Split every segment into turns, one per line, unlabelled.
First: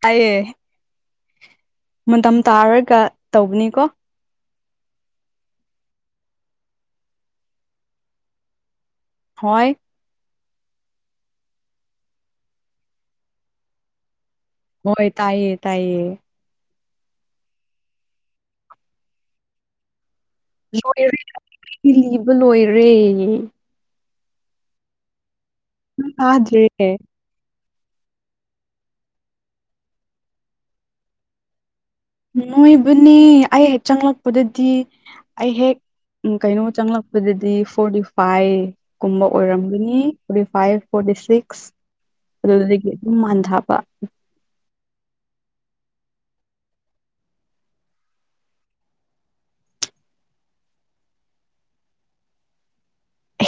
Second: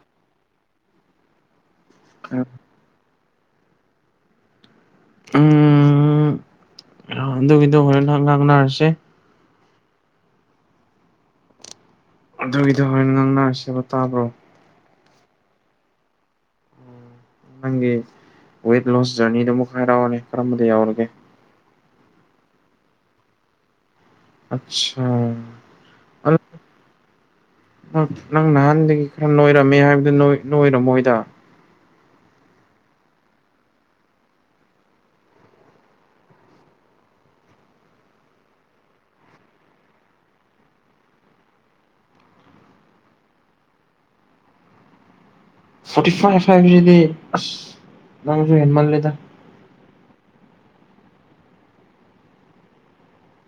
ꯇꯥꯢꯌꯦ ꯃꯇꯝ
ꯎꯝ
ꯇꯥꯔꯒ ꯇꯧꯕꯅꯤꯀꯣ
ꯎꯝ ꯑꯗꯨꯒꯤꯗꯣ ꯍꯣꯔꯦꯟ [unintelligible] ꯉꯥꯡꯅꯔꯁꯦ
ꯍꯣꯏ
ꯑꯗꯨꯒꯤꯗꯣ ꯍꯣꯔꯦꯟ ꯉꯥꯡꯅꯔꯁꯦꯕ ꯇꯥꯕ꯭ꯔꯣ
ꯍꯣꯏ ꯇꯥꯏꯌꯦ ꯇꯥꯏꯌꯦ
ꯅꯪꯒꯤ ꯋꯦꯠ ꯂꯣꯁ ꯖꯔꯅꯤꯗꯨ ꯑꯃꯨꯛ ꯍꯥꯏꯔꯛꯑꯣꯅꯦ ꯀꯔꯝꯕꯗ ꯌꯥꯎꯔꯒꯦ
ꯏ ꯂꯤꯕ ꯂꯣꯏꯔꯦ
ꯑꯠꯁꯥ
ꯇꯥꯗ꯭ꯔꯤ ꯌꯦ
ꯅꯪ ꯅꯍꯥꯟꯗꯒꯤ ꯈꯔ ꯅꯣꯏꯔꯝꯃꯦ ꯍꯥꯏꯕꯗꯨ ꯅꯣꯢ ꯅꯣꯏꯔꯝꯃꯣꯏꯗ
ꯅꯣꯏꯕꯅꯤ ꯑꯩ ꯍꯦꯛ ꯆꯪꯂꯛꯄꯗꯗꯤ ꯑꯩ ꯍꯦꯛ ꯎꯝ ꯀꯩꯅꯣ ꯆꯪꯂꯛꯄꯗꯗꯤ ꯐꯣꯔꯇꯤ ꯐꯥꯏꯚ ꯀꯨꯝꯕ ꯑꯣꯏꯔꯝꯒꯅꯤ ꯐꯣꯔꯇꯤ ꯐꯥꯏꯚ ꯐꯣꯔ ꯗꯤꯁꯤꯛꯁ ꯑꯗꯨꯗꯒꯤ ꯑꯗꯨꯝ ꯍꯟꯊꯕ
ꯐꯣꯔꯇꯤ ꯐꯥꯏꯚ ꯍꯥꯢꯕꯁꯤꯗꯤ ꯑꯁ ꯅꯪꯁꯨ ꯍꯦꯟꯃꯥꯜꯂꯤꯗ [inaudible]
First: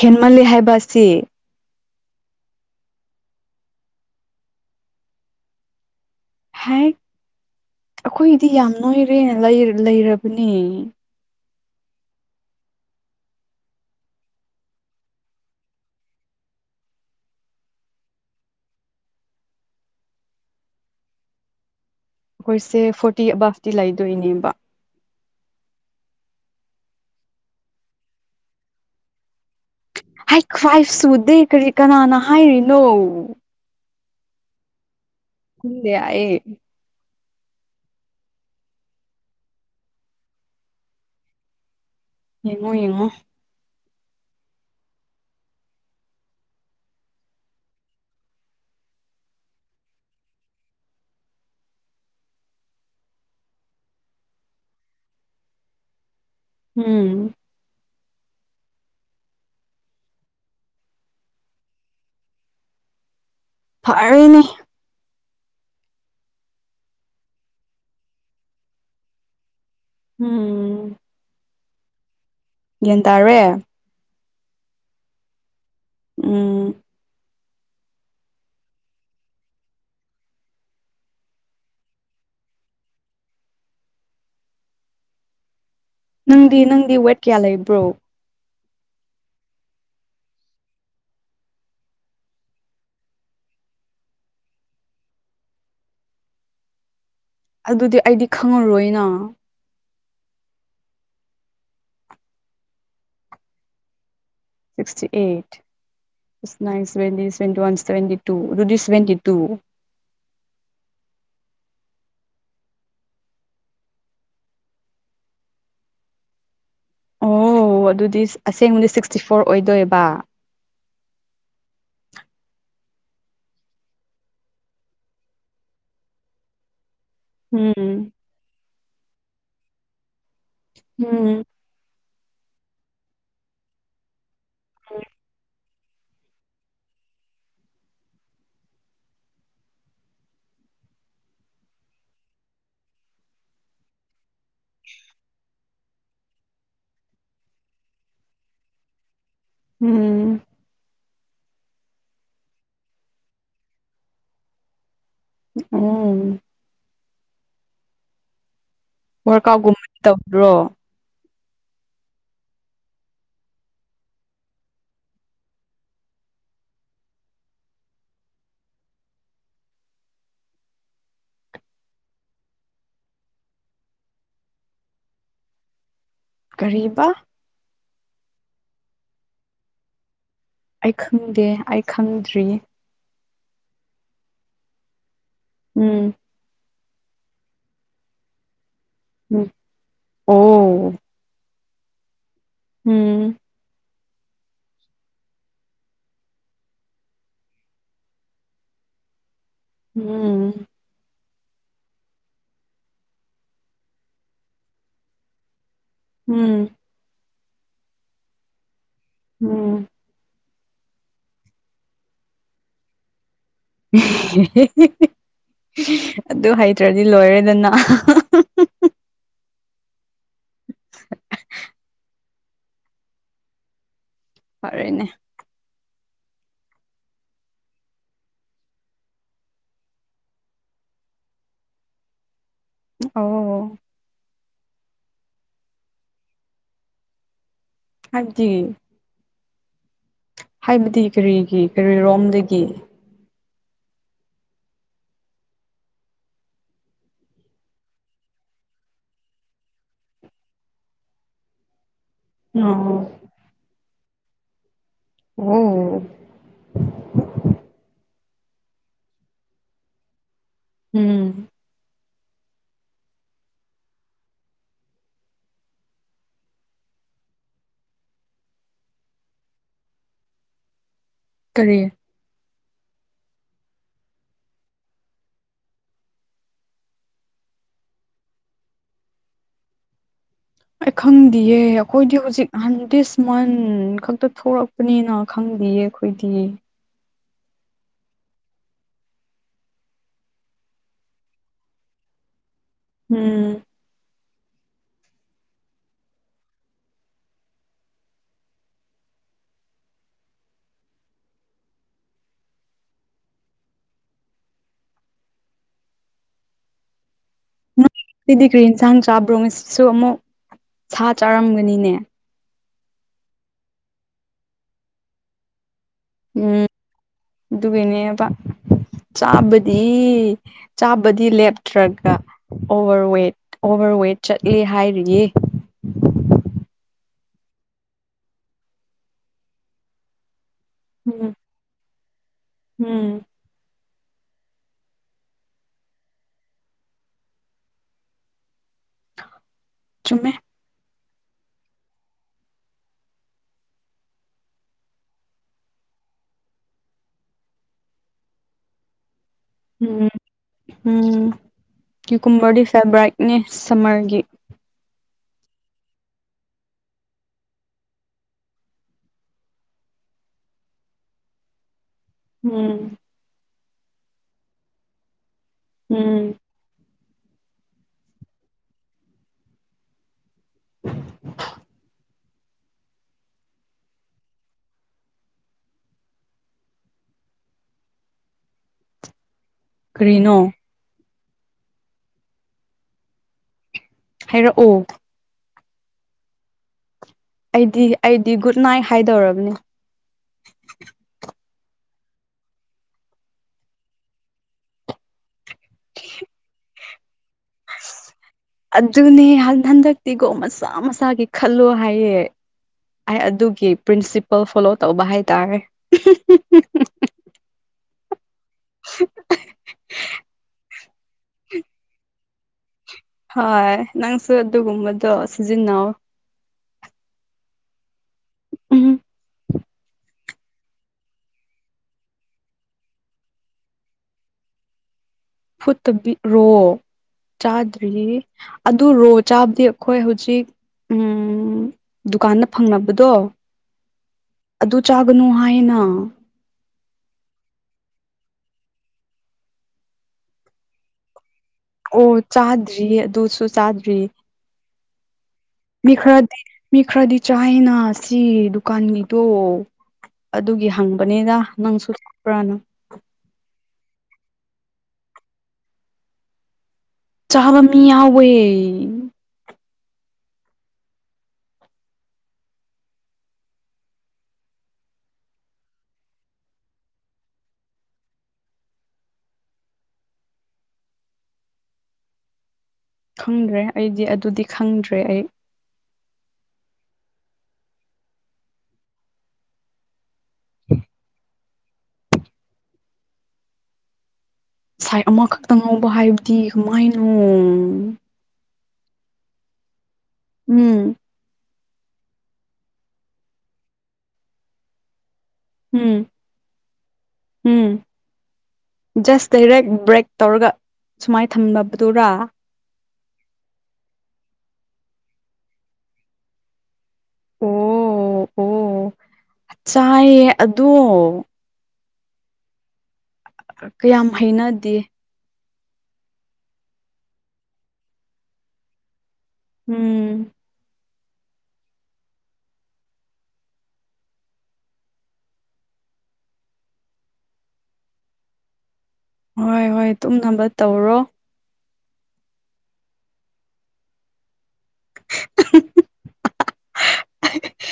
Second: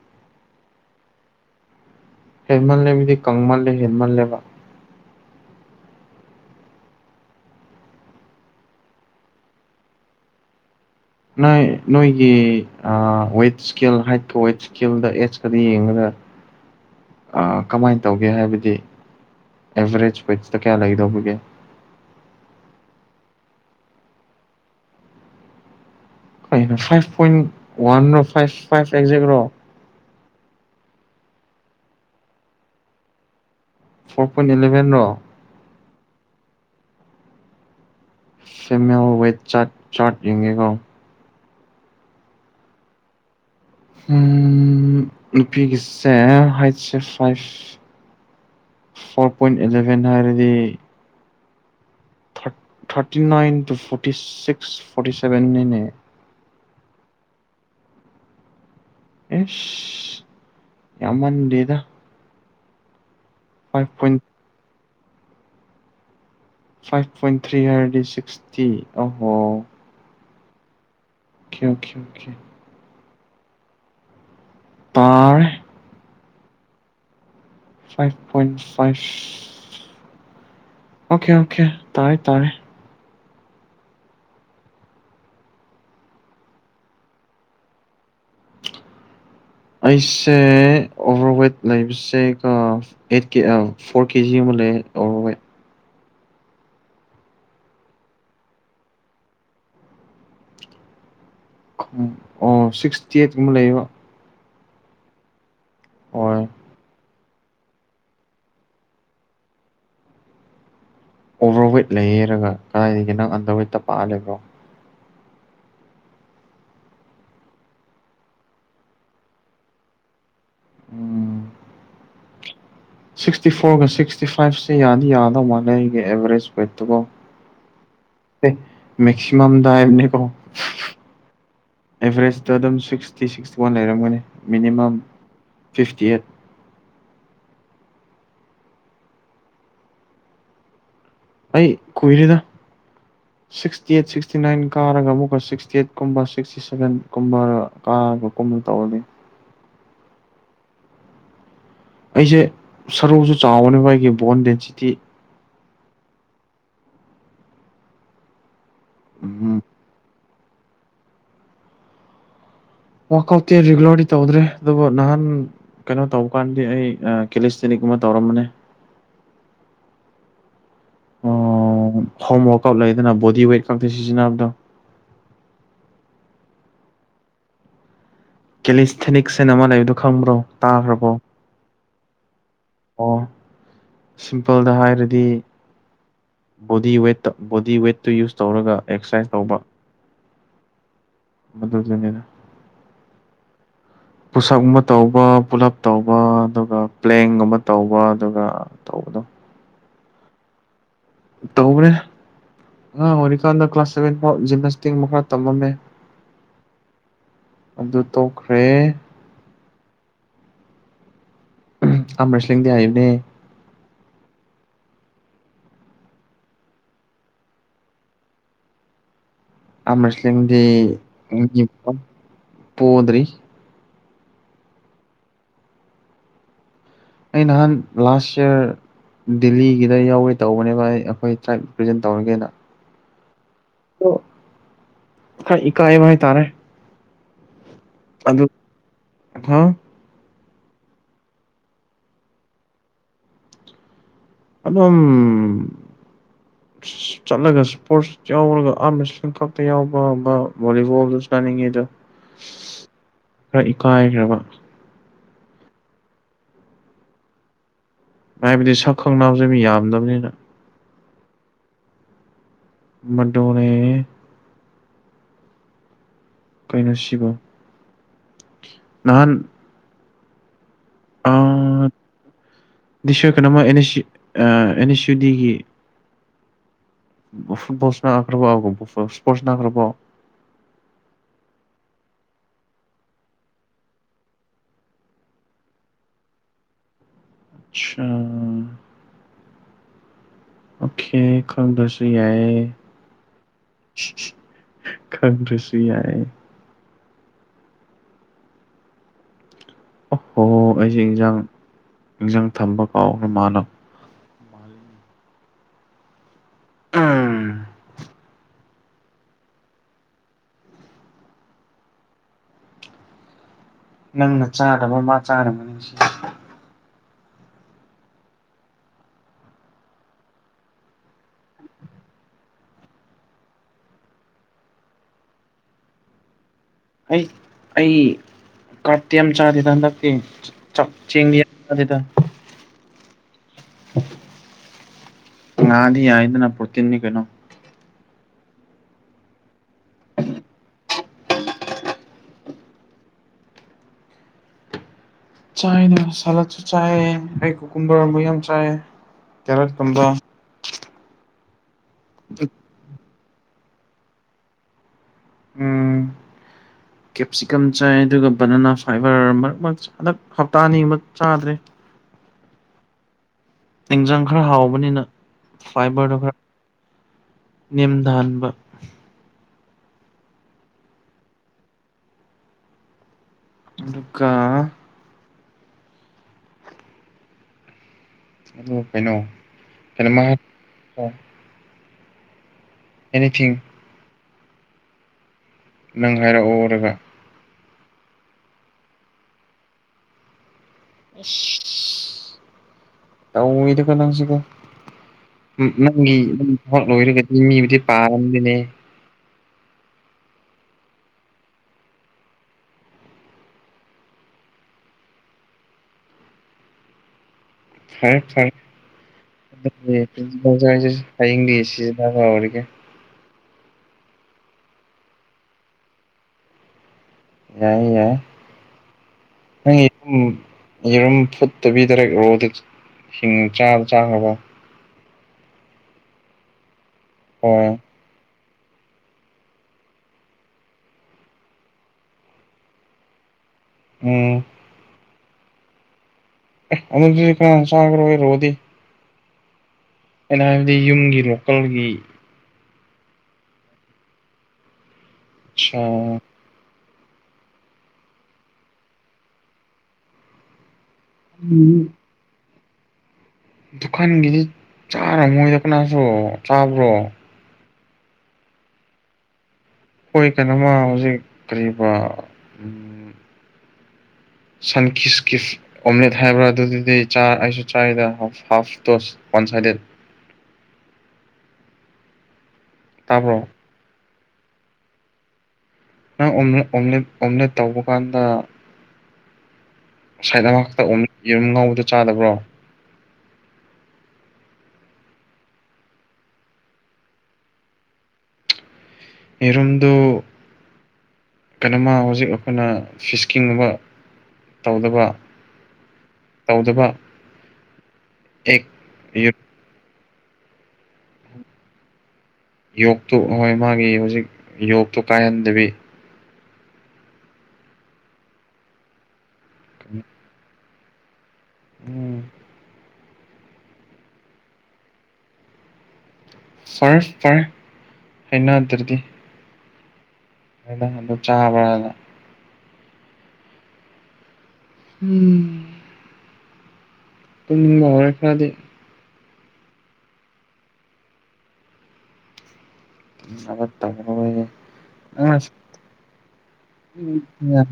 ꯍꯦꯟꯃꯜꯂꯤ ꯍꯥꯏꯕ ꯑꯁꯤ
ꯍꯦꯟꯃꯜꯂꯦꯕꯗꯤ ꯀꯪꯃꯜꯂꯦ ꯍꯦꯟꯃꯜꯂꯦꯕ
ꯍꯥꯏ ꯑꯩꯈꯣꯏꯗꯤ ꯌꯥꯝ ꯅꯣꯏꯔꯦꯅ ꯂꯩꯔꯕꯅꯦ
ꯅꯣꯏ ꯅꯣꯏꯒꯤ ꯋꯦꯠ ꯏꯁꯀꯦꯜ ꯍꯥꯏꯠꯀ ꯋꯦꯠ ꯏꯁꯀꯦꯜꯗ ꯑꯦꯠꯁꯀꯗ ꯌꯦꯡꯒꯗ ꯑꯥ ꯀꯃꯥꯏꯅ ꯇꯧꯒꯦ ꯍꯥꯏꯕꯗꯤ ꯑꯦꯕꯔꯦꯖ ꯋꯦꯇ ꯀꯌꯥ ꯂꯩꯗꯧꯕꯒꯦ
ꯑꯩꯈꯣꯏꯁꯦ ꯐꯣꯔꯇꯤ ꯑꯕꯥꯞꯇꯤ ꯂꯩꯗꯣꯏꯅꯦꯕ
ꯀꯩꯅꯣ ꯐꯥꯏꯚ ꯄꯣꯏꯟ ꯋꯥꯟ ꯂꯣ ꯐꯥꯏꯚ ꯐꯥꯏꯚ ꯑꯦꯛꯖꯦꯛꯔꯣ
ꯍꯥꯠ ꯐꯥꯏꯞ ꯁꯨꯗꯦ ꯀꯔꯤ ꯀꯅꯥꯅ ꯍꯥꯏꯔꯤꯅꯣ
ꯐꯣꯔ ꯄꯣꯏꯟ ꯏꯂꯚꯦꯟ ꯔꯣ
ꯈꯪꯗꯦ ꯑꯩ
ꯐꯤꯃꯦꯜ ꯋꯦꯠ ꯋꯥꯔꯠ ꯆꯥꯔꯠ ꯌꯦꯡꯉꯦꯀꯣ
ꯌꯦꯉꯣ ꯌꯦꯉꯣ
ꯎꯝ ꯅꯨꯄꯤꯒꯤꯁꯦ ꯍꯥꯏꯠꯁꯦ ꯐꯥꯏꯚ ꯐꯣꯔ ꯄꯣꯏꯟ ꯑꯦꯂꯦꯚꯦꯟ ꯍꯥꯏꯔꯗꯤ thirty nine two forty six forty ꯁꯦꯚꯦꯟꯅꯤꯅꯦ
ꯎꯝ
ꯑꯦꯁ ꯌꯥꯝꯃꯟꯗꯦꯗ ꯐꯥꯏꯚ ꯄꯣꯏꯟ
ꯐꯔꯣꯏꯅꯦ
ꯐꯥꯏꯚ ꯄꯣꯏꯟ ꯊ꯭ꯔꯤ ꯍꯥꯏꯔꯗꯤ ꯁꯤꯛꯁꯇꯤ ꯑꯍꯣ
ꯎꯝ
ꯑꯣꯀꯦ ꯑꯣꯀꯦ ꯑꯣꯀꯦ
ꯒꯤꯌꯥꯟꯟ ꯇꯥꯔꯦ
ꯇꯥꯔꯦ
ꯎꯝ
five point five okay okay ꯇꯥꯔꯦ ꯇꯥꯔꯦ
ꯅꯪꯗꯤ ꯅꯪꯗꯤ ꯋꯦꯠ ꯀꯌꯥ ꯂꯩꯕ꯭ꯔꯣ
ꯑꯩꯁꯦ ꯑꯣꯚꯔꯋꯦꯠ ꯂꯩꯕꯁꯦ ꯀꯣ ꯑꯩꯠ ꯀꯦ ꯐꯣꯔ ꯀꯦꯖꯤ ꯃꯨꯛ ꯑꯣ ꯋꯦꯠ
ꯑꯗꯨꯗꯤ ꯑꯩꯗꯤ ꯈꯪꯉꯔꯣꯏꯅ
ꯑꯣ ꯁꯤꯛꯁꯇꯤ ꯑꯩꯠꯀꯨꯝꯕ ꯂꯩꯌꯦꯕ
ꯁꯤꯁꯇꯤ ꯑꯩꯠ
ꯍꯣꯏ
ꯑꯁ ꯅꯥꯏꯟ ꯁꯦꯕꯦꯟꯗꯤ ꯋꯥꯚꯦꯟꯇꯤ ꯋꯥꯟ ꯁꯚꯦꯟꯇꯤꯇꯨ ꯑꯗꯨꯗꯤ ꯁꯧꯕꯦꯟꯇꯤꯇꯨ
ꯑꯣꯚꯔꯋꯦꯠ ꯂꯩꯌꯦꯔꯒ ꯀꯗꯥꯏꯗꯒꯤ ꯅꯪ ꯑꯟꯗꯔ ꯋꯦꯠꯇ ꯄꯥ ꯂꯕ꯭ꯔꯣ
ꯑꯣ ꯑꯗꯨꯗꯤ ꯑꯁꯦꯡꯕꯗꯤ ꯁꯤꯛꯁꯇꯤ ꯐꯣꯔ ꯑꯣꯏꯗꯣꯏꯕ
ꯎꯝ ꯁꯤꯛꯁꯇꯤ ꯐꯣꯔꯒ ꯁꯤꯛꯁꯇꯤ ꯐꯥꯏꯚꯁꯦ ꯌꯥꯗꯤ ꯌꯥꯗꯧ ꯃꯥꯥꯟꯂꯦ ꯑꯩꯒꯤ ꯑꯦꯚꯔꯦꯖ ꯋꯦꯠꯇꯨꯀꯣ
ꯎꯝ
ꯃꯦꯛꯀꯁꯤꯃꯝꯗꯗꯥ ꯍꯥꯏꯕꯅꯤ ꯀꯣ
ꯎꯝ
ꯑꯦꯚꯔꯦꯖꯇ ꯑꯗꯨꯝ ꯁꯤꯛꯁꯇꯤ ꯁꯤꯛꯁꯇꯤ ꯋꯥꯟ ꯂꯩꯔꯝꯒꯅꯤ ꯃꯤꯅꯤꯃꯝ ꯐꯤꯐꯇꯤ ꯑꯩꯠ ꯑꯩ ꯀꯨꯏꯔꯦꯗ ꯁꯤꯛꯁꯇꯤ ꯑꯩꯠ ꯁꯤꯛꯁꯇꯤ ꯅꯥꯏꯟ ꯀꯥꯔꯒ ꯑꯃꯨꯛꯀ ꯁꯤꯛꯁꯇꯤ ꯑꯩꯠ ꯀꯨꯝꯕ ꯁꯤꯛꯁꯇꯤ ꯁꯚꯦꯟꯒꯨꯝꯕ ꯀ ꯀꯔ ꯀꯨꯝꯃ ꯇꯧ ꯂꯩ
ꯎꯝ
ꯑꯩꯁꯦ ꯁꯔꯨꯁꯨ ꯆꯥꯎꯕꯅꯦꯕ ꯑꯩꯒꯤ ꯕꯣꯟ ꯗꯦꯟꯁꯤꯇꯤ
ꯎꯝ ꯋꯥꯔꯛ
ꯎꯝ
ꯑꯥꯎꯠꯒꯨꯝꯕꯅꯤ ꯇꯧꯗ꯭ꯔꯣ
ꯋꯥꯥꯛ ꯑꯥꯎꯠꯇꯤ ꯔꯤꯒꯨꯂꯔꯗꯤ ꯇꯧꯗ꯭ꯔꯦ ꯑꯗꯨꯕꯨ ꯅꯍꯥꯟ ꯀꯩꯅꯣ ꯇꯧꯕ ꯀꯥꯟꯗꯤ ꯑꯩ ꯀꯦꯁꯇꯅꯤ ꯒꯨꯝꯕ ꯇꯧꯔꯝꯕꯅꯦ ꯍꯣꯝ ꯋꯥꯔꯛ ꯑꯥꯎꯠ ꯂꯩꯗꯅ ꯕꯣꯗꯤ ꯋꯦꯠ ꯈꯇ ꯁꯤꯖꯤꯟꯅꯕꯗꯣ [inaudible]
ꯀꯔꯤꯕ
ꯀꯦꯂꯤꯁꯊꯦꯅꯤꯛꯁꯅ ꯑꯃ ꯂꯩꯕꯗꯣ ꯈꯪꯕ꯭ꯔꯣ
ꯑꯩ
ꯇꯥꯈ꯭ꯔꯕꯣ
ꯈꯪꯗꯦ ꯑꯩ ꯈꯪꯗ꯭ꯔꯤ
ꯑꯣ ꯁꯤꯝꯄꯜꯗ ꯍꯥꯏꯔꯗꯤ
ꯎꯝ
ꯕꯣꯗꯤ ꯋꯦꯠꯇ ꯕꯣꯗꯤ ꯋꯦꯠꯇꯨ ꯌꯨꯁ ꯇꯧꯔꯒ ꯑꯦꯛꯁꯔꯁꯥꯏꯁ
ꯎꯝ
ꯇꯧꯕ
ꯑꯣ
ꯃꯗꯨꯗꯨꯅꯤꯗ
ꯎꯝ
[inaudible] ꯄꯨꯁ ꯑꯞ ꯀꯨꯝꯕ ꯇꯧꯕ ꯄꯨꯂꯞ ꯇꯧꯕ ꯑꯗꯨꯒ ꯄ꯭ꯂꯦꯡꯒꯨꯝꯕ ꯇꯧꯕ ꯑꯗꯨꯒ ꯇꯧꯕꯗꯣ
ꯎꯝ
ꯇꯧꯒ꯭ꯔꯦ ꯑꯉꯥꯡ ꯑꯣꯏꯔꯤꯀꯥꯟꯗ ꯀ꯭ꯂꯥꯁ ꯁꯚꯦꯟ ꯐꯥꯎ ꯖꯤꯝꯅꯥꯁꯇꯤꯛ ꯃꯈꯥ ꯇꯝꯃꯝꯃꯦ
ꯎꯝ
ꯑꯗꯨ ꯇꯣꯛꯈ꯭ꯔꯦ
ꯎꯝ
ꯑꯃꯔꯁ꯭ꯂꯤꯡꯗꯤ ꯍꯩꯕꯅꯦ
ꯑꯍꯍꯍꯦ ꯑꯗꯨ ꯍꯩꯇ꯭ꯔꯗꯤ ꯂꯣꯏꯔꯦꯗꯅ
ꯑꯃꯔꯁ꯭ꯂꯤꯡꯗꯤ [unintelligible] ꯄꯣꯗ꯭ꯔꯤ
ꯐꯔꯦꯅꯦ
ꯑꯩ ꯅꯍꯥꯟ ꯂꯥꯁ ꯏꯌꯥꯔ ꯗꯦꯜꯂꯤꯒꯤꯗ ꯌꯥꯎꯋꯦ ꯇꯧꯕꯅꯦꯕ ꯑꯩꯈꯣꯏ ꯇ꯭ꯔꯥꯏꯞ ꯔꯤꯄ꯭ꯔꯖꯦꯟ ꯇꯧꯔꯒꯦꯅ
ꯑꯣ
ꯑꯗꯣ ꯈꯔ ꯏꯀꯥꯏꯕ ꯍꯥꯢ ꯇꯥꯔꯦ
ꯍꯥꯢꯕꯗꯤ
ꯥꯍꯥ
ꯍꯥꯏꯕꯗꯤ ꯀꯔꯤꯒꯤ ꯀꯔꯤꯔꯣꯝꯗꯒꯤ
ꯑꯗꯨꯝ ꯆꯠꯂꯒ ꯁꯄꯣꯔꯠꯁ ꯌꯥꯎꯔꯒ [unintelligible] ꯈꯛꯇ ꯌꯥꯎꯕ ꯚꯣꯂꯤꯕꯣꯜꯗ ꯆꯅꯤꯡꯉꯦꯗ
ꯑꯣ
ꯀꯥꯏꯒ꯭ꯔꯕ
ꯑꯝ
ꯍꯥꯏꯕꯗꯤ ꯁꯛ ꯈꯪꯅꯕꯁꯦ ꯃꯤ ꯌꯥꯝꯗꯕꯅꯤꯅ
ꯎꯝ
ꯃꯗꯣꯅꯦ ꯀꯩꯅꯣꯁꯤꯕꯣ ꯅꯍꯥꯟ
ꯀꯔꯤ
ꯗꯤꯁ ꯌꯤꯔ ꯀꯩꯅꯣꯃ N S C ah and S ꯁꯤ ꯌꯨ ꯗꯤꯒꯤ ꯐꯨꯠꯕꯣꯜꯁ ꯂꯥꯅꯈ꯭ꯔꯕ ꯕ ꯏꯁꯄꯣꯔꯠꯁ ꯅꯅꯥꯈ꯭ꯔꯕꯣ
ꯑꯩ ꯈꯪꯗꯦꯌꯦ ꯑꯩꯈꯣꯏꯗꯤ ꯍꯧꯖꯤꯛ ꯍꯟ ꯗꯤꯁ ꯃꯟ ꯈꯛꯇ ꯊꯣꯛꯂꯛꯄꯅꯤꯅ ꯈꯪ ꯗꯤꯌꯦ ꯑꯩꯈꯣꯏꯗꯤ
ꯑꯆꯥꯥ ꯑꯣꯀꯦ ꯈꯪꯗꯁꯨ ꯌꯥꯏꯌꯦ
ꯎꯝ
ꯈꯪꯗ꯭ꯔꯁꯨ ꯌꯥꯏ ꯍꯣ ꯍꯣ ꯑꯩꯁꯦ ꯏꯟꯖꯥꯡ ꯏꯟꯖꯥꯡ ꯊꯝꯕ ꯀꯥꯎꯈ꯭ꯔ ꯃꯥꯂꯥ ꯎꯝ
ꯁꯤꯗꯤ ꯀꯔꯤ ꯏꯟꯁꯥꯡ ꯆꯥꯕ꯭ꯔꯣ ꯉꯁꯤꯁꯨ ꯑꯃꯨꯛ ꯁꯥ ꯆꯥꯔꯝꯒꯅꯤꯅꯦ
ꯅꯪꯅ ꯆꯥꯗꯕ ꯃꯥ ꯆꯥꯔꯝꯒꯅꯤ
ꯎꯝ ꯑꯗꯨꯒꯤꯅꯦꯕ ꯆꯥꯕꯗꯤ ꯆꯥꯕꯗꯤ ꯂꯦꯞꯇ꯭ꯔꯒ ꯑꯣꯚꯔꯋꯦꯠ ꯑꯣꯚꯔ ꯋꯦꯠ ꯆꯠꯂꯦ ꯍꯥꯏꯔꯤꯅꯦꯕ
ꯑꯩ ꯑꯩ ꯀꯥꯔ꯭꯭ꯕꯇꯤ ꯑꯃ ꯆꯥꯗꯅ ꯍꯟꯗꯛꯇꯤ ꯆꯞ ꯆꯦꯡ
ꯎꯝ
[unintelligible] ꯗ
ꯎꯝ
ꯉꯥꯗꯤ ꯌꯥꯏꯗꯅ ꯄ꯭ꯔꯣꯇꯤꯟꯅꯤ ꯀꯩꯅꯣ
ꯆꯨꯝꯃꯦꯖ
ꯆꯥꯏꯅ ꯁꯂꯥꯗꯁꯨ ꯆꯥꯏꯌꯦ ꯑꯩ ꯀꯨꯀꯨꯝꯕꯔ ꯑꯝꯕ ꯌꯥꯝ ꯆꯥꯏꯌꯦ ꯀꯦꯔꯣꯠ ꯀꯨꯝꯕ
ꯎꯝ ꯎꯝ ꯌꯨꯀꯨꯝꯕꯔꯗꯤ ꯐꯦꯕ꯭ꯔꯥꯏꯛꯅꯦ ꯁꯝꯃꯔꯒꯤ
ꯎꯝ ꯀꯦꯞꯁꯤꯀꯝ ꯆꯥꯏ ꯑꯗꯨꯒ ꯕꯅꯅꯥ ꯐꯥꯏꯕꯔ ꯃꯔꯛ ꯃꯔꯛ ꯍꯟꯗꯛ ꯍꯞꯇꯥ ꯑꯅꯤꯒꯨꯝꯕ ꯆꯥꯗ꯭ꯔꯦ
ꯎꯝ
ꯍꯤꯡꯖꯥꯡ ꯈꯔ ꯍꯥꯎꯕꯅꯤꯅ ꯐꯥꯏꯕꯔꯗꯣ
ꯎꯝ
ꯈꯔ ꯅꯦꯝꯊꯍꯟꯕ
[inaudible]
ꯑꯗꯨꯒ ꯑꯗꯨ ꯀꯩꯅꯣ ꯀꯩꯅꯣꯝꯃꯥ
ꯀꯔꯤꯅꯣ
ꯑꯦꯅꯤꯊꯤꯡ
ꯍꯥꯏꯔꯛꯑꯣ
ꯅꯪ ꯍꯥꯏꯔꯛꯑꯣꯔꯒ
ꯑꯩꯗꯤ ꯑꯩꯗꯤ ꯒꯨꯗ ꯅꯥꯏꯠ ꯍꯥꯏꯗꯧꯔꯕꯅꯤ
ꯁꯤꯁ ꯇꯧꯋꯤ ꯗꯨꯒ ꯅꯪꯁꯤꯀꯣ ꯎꯝ ꯅꯪꯒꯤ [unintelligible] ꯊꯕꯛ ꯂꯣꯏꯔꯒꯗꯤ ꯃꯤ-ꯃꯤꯕꯨꯗꯤ ꯄꯥꯔꯕꯅꯤꯅꯦ
ꯍꯟ-ꯍꯟꯗꯛꯇꯤꯒꯣ ꯃꯁꯥ ꯃꯁꯥꯒꯤ ꯈꯜꯂꯣ ꯍꯥꯏꯌꯦ ꯑꯩ ꯑꯗꯨꯒꯤ ꯄ꯭ꯔꯤꯟꯁꯤꯄꯜ ꯐꯣꯂꯣ ꯇꯧꯕ ꯍꯥꯏꯇꯥꯔꯦ [unintelligible]
ꯐꯔꯦ ꯐꯔꯦ [unintelligible] [unintelligible] ꯍꯌꯦꯡꯗꯒꯤ ꯁꯤꯖꯤꯟꯅꯕ ꯍꯧꯔ ꯒꯦ
ꯍꯣꯏ ꯅꯪꯁꯨ ꯑꯗꯨꯒꯨꯝꯕꯗꯣ ꯁꯤꯖꯤꯟꯅꯧ
ꯌꯥꯏ ꯌꯥꯏ
ꯎꯝ
ꯅꯪꯒꯤ ꯎꯝ ꯌꯦꯔꯨꯝ ꯐꯨꯠꯇꯕꯤꯗꯔ [unintelligible] ꯍꯤꯡꯅ ꯆꯥꯕꯗꯨ ꯆꯥꯈ꯭ꯔꯕ
ꯐꯨꯠꯇꯕꯤ ꯔꯣ
ꯍꯣꯏ
ꯆꯥꯗ꯭ꯔꯤ ꯑꯗꯨ ꯔꯣ ꯆꯥꯕꯗꯤ ꯑꯩꯈꯣꯏ ꯍꯧꯖꯤꯛ ꯎꯝ ꯗꯨꯀꯥꯟꯗ ꯐꯪꯅꯕꯗꯣ
ꯎꯝ
ꯀꯅꯨ ꯍꯥꯏꯅ
ꯑꯦ ꯑꯗꯨꯗꯤ ꯀꯅꯥꯅ ꯆꯥꯒꯦꯔꯣꯏ ꯔꯣꯗꯤ ꯑꯩꯅ ꯍꯥꯏꯕꯗꯤ ꯌꯨꯝꯒꯤ ꯔꯣ
ꯑꯣ ꯆꯥꯗ꯭ꯔꯤꯌꯦ ꯑꯗꯨꯁꯨ ꯆꯥꯗ꯭ꯔꯤꯌꯦ
ꯁꯥ
ꯃꯤ ꯈꯔꯗꯤ ꯃꯤ ꯈꯔꯗꯤ ꯆꯥꯏꯅ ꯁꯤ ꯗꯨꯀꯥꯟꯒꯤꯗꯣ ꯑꯗꯨꯒꯤ ꯍꯪꯕꯅꯤꯗ ꯅꯪꯁꯨꯨ ꯆꯥꯕ꯭ꯔꯅ
ꯗꯨꯀꯥꯟꯒꯤꯗꯤ ꯆꯥꯔꯝꯃꯣꯏꯗ ꯀꯅꯥꯁꯨ ꯆꯥꯕ꯭ꯔꯣ
ꯆꯥꯕ ꯃꯤ ꯌꯥꯎꯌꯦ
ꯍꯣꯏ ꯀꯩꯅꯣꯝꯃ ꯍꯧꯖꯤꯛ ꯀꯔꯤꯕ ꯎꯝ ꯁꯟ ꯀꯤꯁꯀꯤꯐ ꯑꯣꯝꯂꯦꯠ ꯍꯥꯏꯕ꯭ꯔꯥ ꯑꯗꯨꯗꯨꯗꯤ ꯆꯥꯏ ꯑꯩꯁꯨ ꯆꯥꯏꯗ ꯍꯥꯐ ꯗꯣꯁ ꯋꯥꯟ ꯁꯥꯢꯗꯦꯠ
ꯈꯪꯗ꯭ꯔꯦ ꯑꯩꯗꯤ ꯑꯗꯨꯗꯤ ꯈꯪꯗ꯭ꯔꯦ ꯑꯩ
ꯅꯪ ꯑꯣꯝꯂ ꯑꯣꯝꯂꯦ ꯑꯣꯝꯂꯦꯠ ꯇꯧꯕ ꯀꯥꯟꯗ ꯁꯥꯏꯠ ꯑꯃꯈꯛꯇ ꯑꯣꯝꯂꯦ ꯌꯦꯔꯨꯝ ꯉꯧꯕꯗꯣ ꯆꯥꯗꯕ꯭ꯔꯣ
ꯁꯥꯏꯠ ꯑꯃꯈꯛꯇ ꯉꯧꯕ ꯍꯥꯏꯕꯗꯤ ꯀꯃꯥꯏꯅꯣ
ꯌꯦꯔꯨꯝ
ꯎꯝ
ꯀꯩꯅꯣꯃ ꯍꯧꯖꯤꯛ ꯑꯩꯈꯣꯏꯅ ꯐꯤꯁꯀꯤꯡ ꯑꯃ ꯇꯧꯗꯕ
ꯎꯝ
ꯇꯧꯗꯕ
ꯎꯝ
ꯑꯦꯛ
ꯖꯁ
ꯌꯣꯛ
ꯗꯥꯔꯦꯛ ꯕ꯭ꯔꯦꯛ ꯇꯧꯔꯒ ꯁꯨꯃꯥꯏꯅ ꯊꯝꯅꯕꯗꯨꯔꯥ
ꯌꯣꯛꯇꯨ ꯍꯣꯏ ꯃꯥꯒꯤ ꯍꯧꯖꯤꯛ ꯌꯣꯛꯇꯣ ꯀꯥꯏꯍꯟꯗꯕꯤ
ꯑꯣ ꯑꯣ ꯆꯥꯏꯌꯦ ꯑꯗꯣ
ꯎꯝ
ꯀꯌꯥꯝ ꯍꯩꯅꯗꯦ
ꯐꯔꯦ ꯐꯔꯦ ꯍꯩꯅꯗ꯭ꯔꯗꯤ
ꯎꯝ
ꯅꯪ ꯑꯗꯨ ꯆꯥꯕ꯭ꯔꯥꯅ ꯎꯝ ꯇꯨꯝꯅꯤꯡꯕ ꯍꯧꯔꯦ ꯈꯔꯗꯤ
ꯍꯣꯏ ꯍꯣꯏ ꯇꯨꯝꯅꯕ ꯇꯧꯔꯣ
ꯇꯨꯝꯅꯕ ꯇꯧꯔꯣꯌꯦ ꯑꯁ ꯎꯝ ꯌꯥ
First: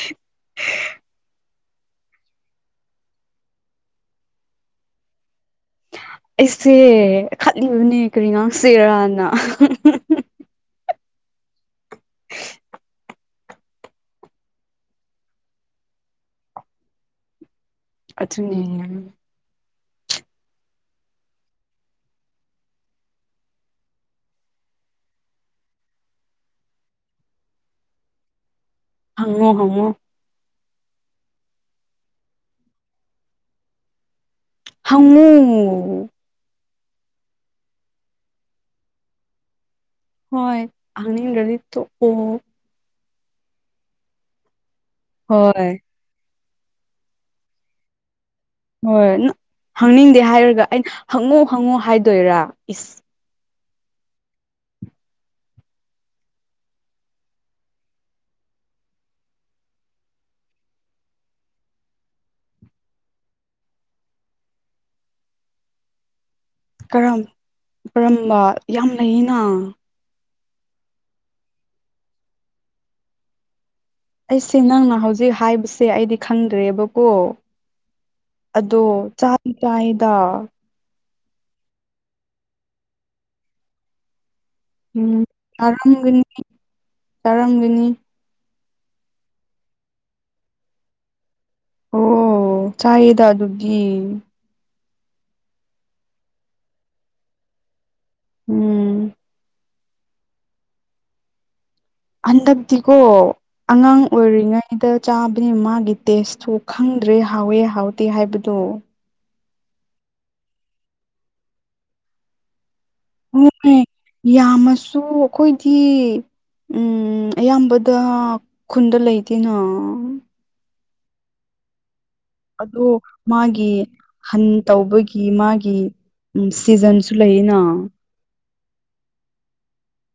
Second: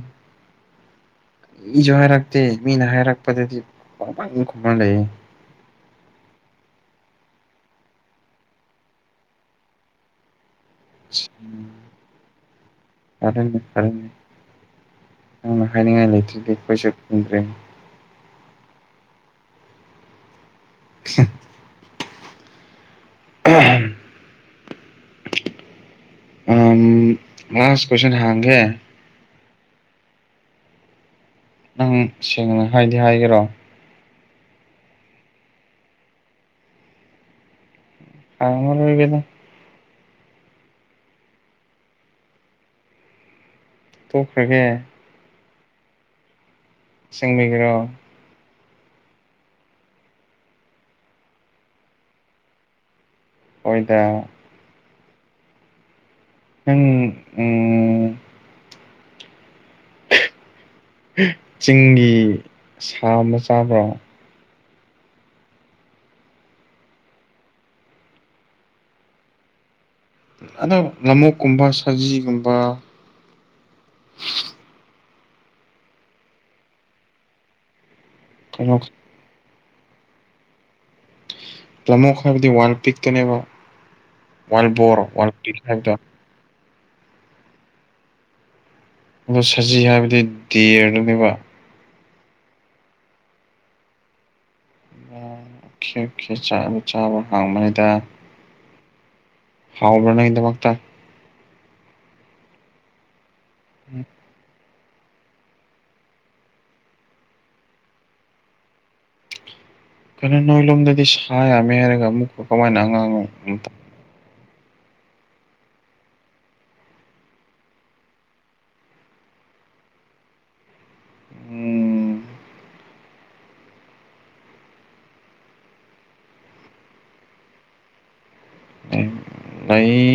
ꯀꯔꯤꯁꯨ ꯍꯥꯏꯔꯛꯇꯦ ꯃꯤꯅ ꯍꯥꯏꯔꯛꯄꯗꯗꯤ ꯄꯪꯄꯪ ꯈꯨꯝꯃ ꯂꯩꯌꯦ [inaudible]
ꯑꯩꯁꯦ ꯈꯠꯂꯤꯕꯅꯦ ꯀꯔꯤ ꯉꯥꯡꯁꯦꯔꯅ
ꯁꯤ ꯐꯔꯦꯅꯦ ꯐꯔꯦꯅꯦ ꯅꯪꯅ ꯍꯥꯢꯅꯤꯡꯉꯥꯢ ꯂꯩꯇ꯭ꯔꯥꯗꯤ ꯑꯈꯣꯢꯁꯨ ꯈꯪꯗ꯭ꯔꯦꯅꯦ
ꯑꯗꯨꯅꯦ ꯂꯨꯢ
ꯍ ꯑꯍꯝ ꯑꯝ ꯂꯥꯁ ꯀꯣꯢꯁꯟ ꯍꯥꯡꯒꯦ
ꯍꯪꯉꯣ ꯍꯪꯉꯣ
ꯅꯪ ꯁꯦꯡꯅ ꯍꯥꯏꯗꯤ ꯍꯥꯏꯒꯦꯔꯣ
ꯍꯪꯉꯣ
ꯍꯪꯉꯔꯣꯢꯒꯦꯗ
ꯍꯣꯏ ꯍꯪꯅꯤꯡꯗ꯭ꯔꯗꯤ ꯇꯣꯛꯑꯣ
ꯇꯣꯛꯈ꯭ꯔꯒꯦ
ꯍꯣꯏ
ꯑꯁꯦꯡꯕꯒꯤꯔꯣ
ꯍꯣꯏ ꯅ ꯍꯪꯅꯤꯡꯗꯦ ꯍꯥꯏꯔꯒ ꯑꯩꯅ ꯍꯪꯉꯣ ꯍꯪꯉꯣ ꯍꯥꯏꯗꯣꯏꯔꯥ ꯏꯁ
ꯍꯣꯏꯗ ꯅꯪ ꯎꯝ ꯆꯤꯡꯒꯤ ꯁꯥ ꯑꯃ ꯆꯥꯕ꯭ꯔꯣ
ꯀꯔꯝ ꯀꯔꯝꯕ ꯌꯥꯝ ꯂꯩꯌꯦꯅ
ꯑꯗꯣ ꯂꯃꯣꯛꯀꯨꯝꯕ ꯁꯖꯤꯒꯨꯝꯕ
ꯑꯩꯁꯦ ꯅꯪꯅ ꯍꯧꯖꯤꯛ ꯍꯥꯏꯕꯁꯦ ꯑꯩꯗꯤ ꯈꯪꯗ꯭ꯔꯦꯕꯀꯣ
ꯀꯩꯅꯣ
ꯑꯗꯣ ꯆꯥꯗꯤ ꯆꯥꯢꯌꯦꯗ
ꯂꯝ ꯑꯣꯛ ꯍꯥꯏꯕꯗꯤ ꯋꯥꯏꯜ ꯄꯤꯛꯇꯨꯅꯦꯕ ꯋꯥꯏꯜꯕꯣꯔ ꯋꯥꯏꯜ ꯄꯤꯛ ꯍꯥꯏꯕꯗꯣ
ꯆꯔꯝꯒꯅꯤ
ꯑꯗꯣ ꯁꯖꯤ ꯍꯥꯏꯕꯗꯤ ꯗꯦꯔꯗꯨꯅꯦꯕ
ꯑꯣ ꯆꯥꯢꯌꯦꯗ ꯑꯗꯨꯗꯤ
ꯑꯣꯈꯦ ꯑꯣꯈꯦ ꯆꯥꯛ ꯆꯥꯕ ꯍꯥꯎꯕꯅꯤꯗ
ꯎꯝ
ꯍꯥꯎꯕ꯭ꯔꯣ ꯅꯣꯏꯒꯤꯗꯨꯕꯣ ꯆꯥꯛ
ꯍꯟꯗꯛꯇꯤꯀꯣ ꯑꯉꯥꯡ ꯑꯣꯏꯔꯤꯉꯩ ꯏꯇ ꯆꯥꯕꯅꯤ ꯃꯥꯒꯤ ꯇꯦꯁꯇꯨ ꯈꯪꯗ꯭ꯔꯦ ꯍꯥꯎꯋꯦ ꯍꯥꯎꯇꯦ ꯍꯥꯏꯕꯗꯣ
ꯀꯩꯅꯣ ꯅꯣꯏꯂꯣꯝꯗꯗꯤ ꯁꯥ ꯌꯥꯝꯃꯦ ꯍꯥꯏꯔꯒ ꯑꯃꯨꯛꯀ ꯀꯃꯥꯏꯅ ꯑꯉꯥꯡ ꯎꯝ
ꯍꯣꯏ ꯌꯥꯝꯃꯁꯨ ꯑꯩꯈꯣꯏꯗꯤ ꯎꯝ ꯑꯌꯥꯝꯕꯗ ꯈꯨꯟꯗ ꯂꯩꯇꯦꯅ
ꯎꯝ
ꯑꯗꯣ ꯃꯥꯒꯤ ꯍꯟ ꯇꯧꯕꯒꯤ ꯃꯥꯒꯤ ꯎꯝ ꯁꯤꯖꯟꯁꯨ ꯂꯩꯌꯦꯅ
ꯂꯩ